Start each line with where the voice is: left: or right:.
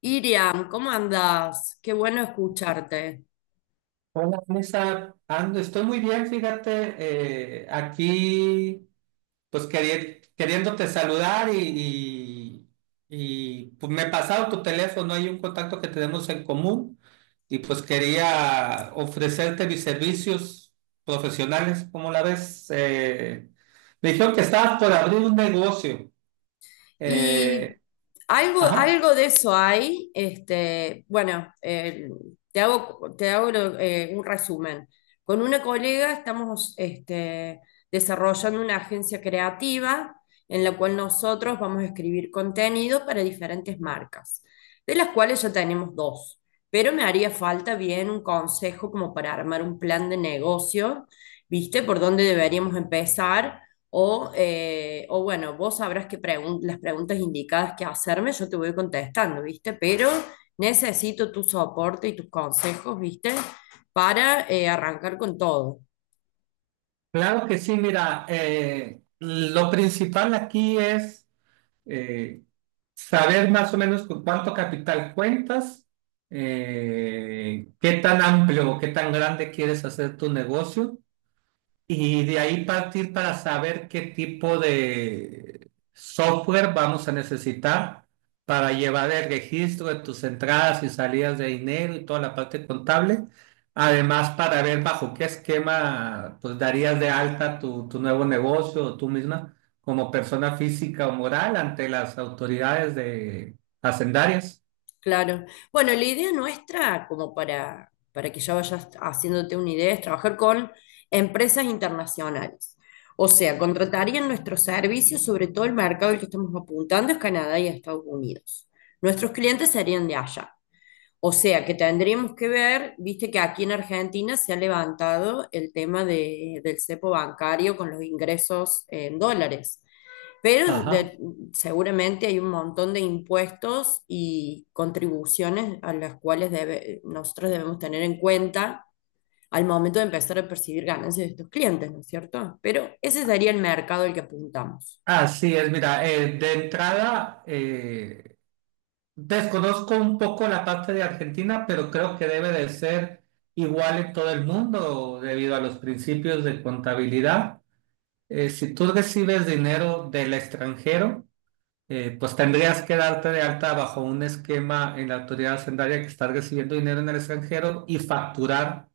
left: Iriam, ¿cómo andás? Qué bueno escucharte.
right: Hola, Vanessa. Ando, estoy muy bien, fíjate, aquí pues queriéndote saludar y, pues me he pasado tu teléfono, hay un contacto que tenemos en común y pues quería ofrecerte mis servicios profesionales, ¿cómo la ves? Me dijeron que estabas por abrir un negocio.
left: Y
right: Eh,
left: algo,
right: ajá,
left: algo de eso hay. Bueno, te hago, te hago un resumen. Con una colega estamos desarrollando una agencia creativa en la cual nosotros vamos a escribir contenido para diferentes marcas, de las cuales ya tenemos dos. Pero me haría falta bien un consejo como para armar un plan de negocio, ¿viste? Por dónde deberíamos empezar o bueno, vos sabrás las preguntas indicadas que hacerme, yo te voy contestando, ¿viste? Pero necesito tu soporte y tus consejos, ¿viste? Para arrancar con todo.
right: claro que sí, mira, lo principal aquí es... eh, saber más o menos con cuánto capital cuentas, qué tan amplio o qué tan grande quieres hacer tu negocio y de ahí partir para saber qué tipo de software vamos a necesitar para llevar el registro de tus entradas y salidas de dinero y toda la parte contable. Además, para ver bajo qué esquema pues darías de alta tu nuevo negocio o tú misma como persona física o moral ante las autoridades de hacendarias.
left: Claro. Bueno, la idea nuestra, como para que ya vayas haciéndote una idea, es trabajar con empresas internacionales. O sea, contratarían nuestros servicios, sobre todo el mercado al que estamos apuntando es Canadá y Estados Unidos. Nuestros clientes serían de allá. O sea que tendríamos que ver, viste que aquí en Argentina se ha levantado el tema del cepo bancario con los ingresos en dólares, pero
right: Ajá.
left: seguramente hay un montón de impuestos y contribuciones a las cuales nosotros debemos tener en cuenta al momento de empezar a percibir ganancias de estos clientes, ¿no es cierto? Pero ese sería el mercado al que apuntamos.
right: Así es, mira, de entrada, desconozco un poco la parte de Argentina, pero creo que debe de ser igual en todo el mundo debido a los principios de contabilidad. Si tú recibes dinero del extranjero, pues tendrías que darte de alta bajo un esquema en la autoridad hacendaria que estás recibiendo dinero en el extranjero y facturar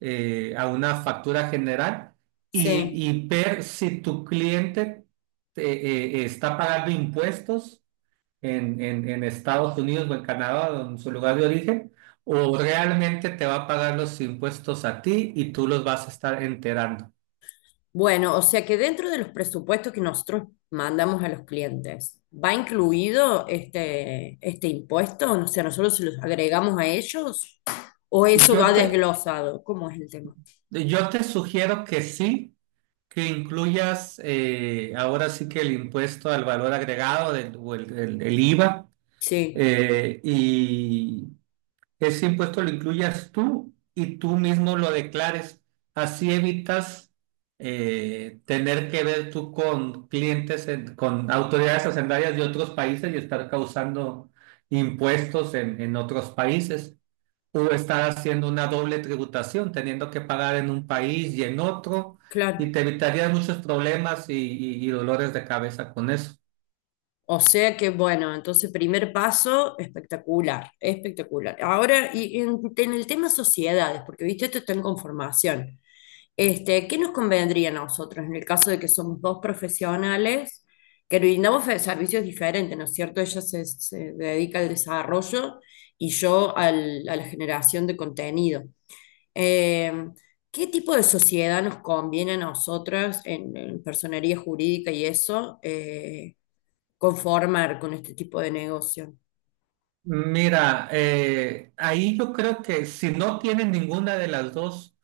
right: a una factura general
left: Sí.
right: y ver si tu cliente eh, está pagando impuestos en Estados Unidos o en Canadá o en su lugar de origen, o realmente te va a pagar los impuestos a ti y tú los vas a estar enterando.
left: Bueno, o sea que dentro de los presupuestos que nosotros mandamos a los clientes, ¿va incluido este impuesto? O sea, ¿nosotros se los agregamos a ellos o eso
right: Yo
left: va
right: te,
left: desglosado? ¿Cómo es el tema?
right: yo te sugiero que sí, que incluyas ahora sí que el impuesto al valor agregado o el IVA
left: Sí,
right: eh, y, que ese impuesto lo incluyas tú y tú mismo lo declares. Así evitas tener que ver tú con clientes, con autoridades hacendarias de otros países y estar causando impuestos en otros países. O estar haciendo una doble tributación, teniendo que pagar en un país y en otro, y
left: claro.
right: te evitarías muchos problemas y dolores de cabeza con eso.
left: O sea que, bueno, entonces primer paso, espectacular, espectacular. Ahora, y en el tema sociedades, porque viste, esto está en conformación. Este, ¿qué nos convendría a nosotros en el caso de que somos dos profesionales que brindamos servicios diferentes, ¿no es cierto? Ella se dedica al desarrollo y yo a la generación de contenido. Eh, ¿Qué tipo de sociedad nos conviene a nosotras en personería jurídica y eso? Conformar con este tipo de negocio.
right: Mira, ahí yo creo que si no tienen ninguna de las dos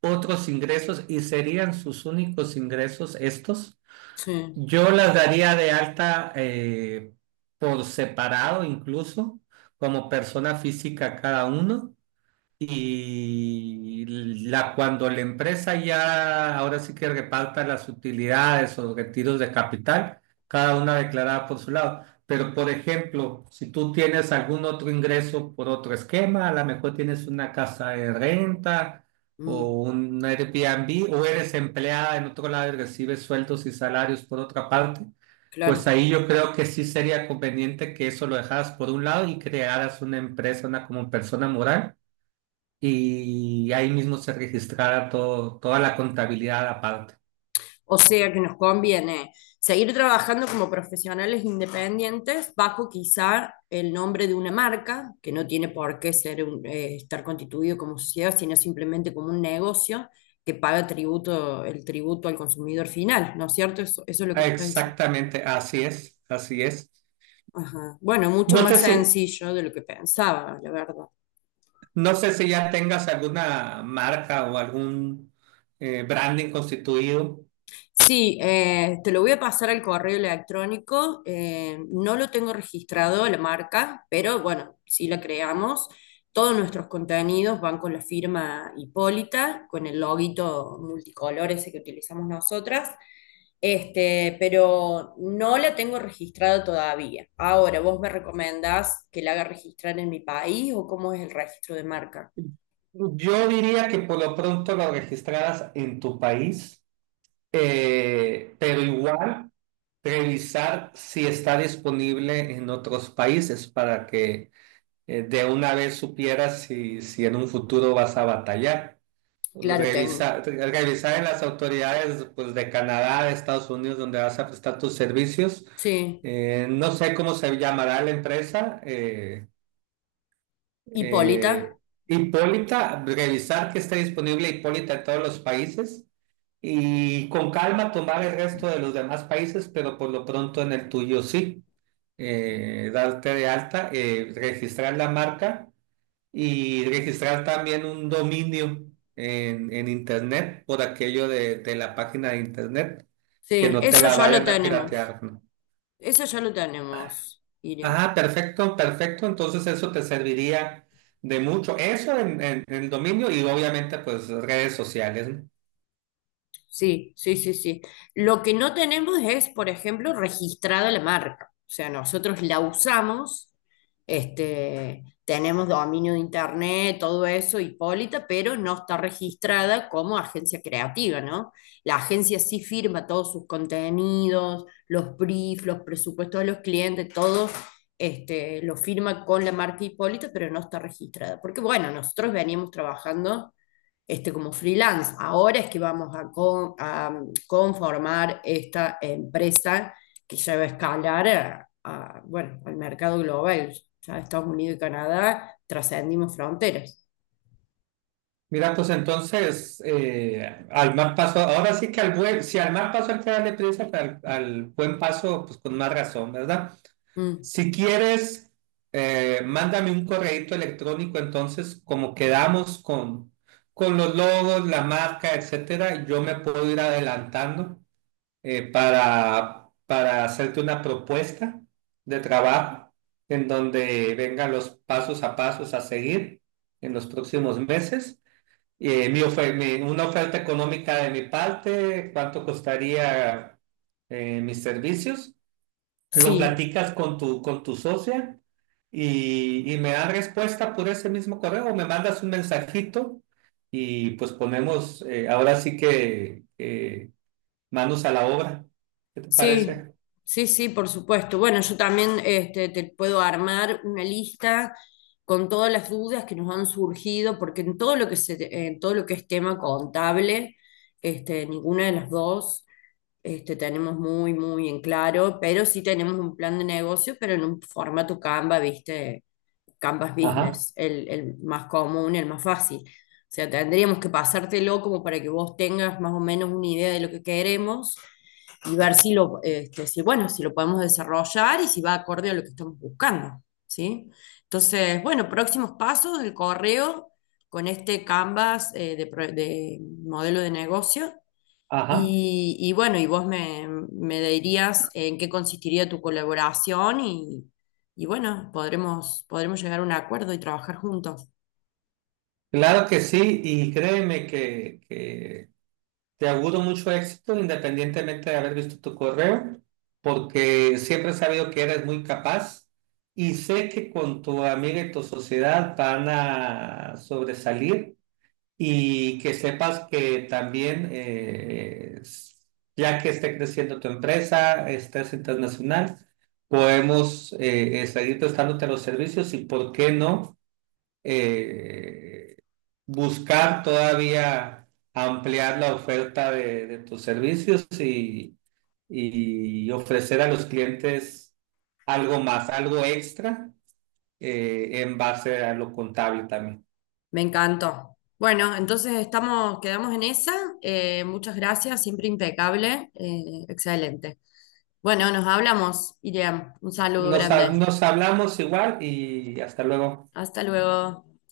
right: otros ingresos y serían sus únicos ingresos estos,
left: Sí,
right: yo las daría de alta por separado incluso, como persona física cada uno. Y cuando la empresa ya ahora sí que reparta las utilidades o retiros de capital, cada una declarada por su lado. Pero, por ejemplo, si tú tienes algún otro ingreso por otro esquema, a lo mejor tienes una casa de renta
left: mm,
right: o un Airbnb o eres empleada en otro lado y recibes sueldos y salarios por otra parte, pues
left: claro.
right: ahí yo creo que sí sería conveniente que eso lo dejaras por un lado y crearas una empresa, una como persona moral y ahí mismo se registrara todo, toda la contabilidad aparte.
left: O sea que nos conviene seguir trabajando como profesionales independientes bajo quizá el nombre de una marca, que no tiene por qué ser estar constituido como sociedad, sino simplemente como un negocio que paga tributo, el tributo al consumidor final, ¿no es cierto? Eso es lo que me estás diciendo.
right: Exactamente, así es, así es.
left: Ajá. Bueno, mucho
right: No sé
left: más
right: si,
left: sencillo de lo que pensaba, la verdad.
right: no sé si ya tengas alguna marca o algún branding constituido.
left: Sí, te lo voy a pasar al correo electrónico. No lo tengo registrado la marca, pero bueno, sí la creamos. Todos nuestros contenidos van con la firma Hipólita, con el loguito multicolor ese que utilizamos nosotras. Este, pero no la tengo registrada todavía. Ahora, ¿vos me recomendás que la haga registrar en mi país o cómo es el registro de marca?
right: Yo diría que por lo pronto lo registraras en tu país, pero igual revisar si está disponible en otros países para que de una vez supieras si en un futuro vas a batallar.
left: Claro, tengo.
right: Revisar en las autoridades pues, de Canadá, de Estados Unidos, donde vas a prestar tus servicios.
left: Sí.
right: No sé cómo se llamará la empresa.
left: Hipólita.
right: Eh, Hipólita, revisar que esté disponible Hipólita en todos los países y con calma tomar el resto de los demás países, pero por lo pronto en el tuyo sí. Darte de alta, registrar la marca y registrar también un dominio en internet por aquello de la página de internet, que
left: Sí,
right: no te
left: eso
right: la
left: ya lo
right: vayan a
left: tenemos.
right: piratear, ¿no?
left: Eso ya lo tenemos, Iriam.
right: Ah, perfecto, perfecto. Entonces eso te serviría de mucho. Eso en el dominio y obviamente pues redes sociales, ¿no?
left: Sí, sí, sí, sí. Lo que no tenemos es, por ejemplo, registrada la marca. O sea, nosotros la usamos, tenemos dominio de internet, todo eso, Hipólita, pero no está registrada como agencia creativa, ¿no? La agencia sí firma todos sus contenidos, los briefs, los presupuestos de los clientes, todo. Este, lo firma con la marca Hipólita, pero no está registrada. Porque bueno, nosotros veníamos trabajando como freelance. Ahora es que vamos a conformar esta empresa que se va a escalar a, bueno, al mercado global. Ya Estados Unidos y Canadá trascendimos fronteras.
right: Mira, pues entonces, al más paso, ahora sí que al buen, si al mal paso hay que darle prisa, pues, al buen paso, pues con más razón, ¿verdad?
left: Mm,
right: Si quieres, mándame un correíto electrónico, entonces, como quedamos con los logos, la marca, etcétera, yo me puedo ir adelantando para hacerte una propuesta de trabajo en donde vengan los pasos a pasos a seguir en los próximos meses. Una oferta económica de mi parte, cuánto costaría mis servicios lo
left: sí,
right: platicas con tu socia y me da respuesta por ese mismo correo o me mandas un mensajito y pues ponemos, ahora sí que manos a la obra. ¿Qué te
left: sí,
right: parece?
left: sí, sí, por supuesto. Bueno, yo también te puedo armar una lista con todas las dudas que nos han surgido, porque en todo lo que en todo lo que es tema contable, ninguna de las dos tenemos muy, muy en claro, pero sí tenemos un plan de negocio, pero en un formato Canva, ¿viste? Canvas
right: Ajá,
left: Business, el más común, el más fácil. O sea, tendríamos que pasártelo como para que vos tengas más o menos una idea de lo que queremos y ver si bueno, si lo podemos desarrollar y si va acorde a lo que estamos buscando, ¿sí? Entonces, bueno, próximos pasos, el correo con este Canvas de modelo de negocio.
right: ajá.
left: Y bueno, y me dirías en qué consistiría tu colaboración y bueno, podremos llegar a un acuerdo y trabajar juntos.
right: Claro que sí y créeme que te auguro mucho éxito independientemente de haber visto tu correo, porque siempre he sabido que eres muy capaz y sé que con tu amiga y tu sociedad van a sobresalir y que sepas que también, ya que esté creciendo tu empresa, estés internacional, podemos seguir prestándote los servicios y, ¿por qué no? eh, Buscar todavía ampliar la oferta de tus servicios y ofrecer a los clientes algo más, algo extra en base a lo contable también.
left: Me encantó. Bueno, entonces estamos, quedamos en esa. Muchas gracias, siempre impecable. Excelente. Bueno, nos hablamos, Iriam. Un saludo grande.
right: Nos hablamos igual y hasta luego.
left: Hasta luego.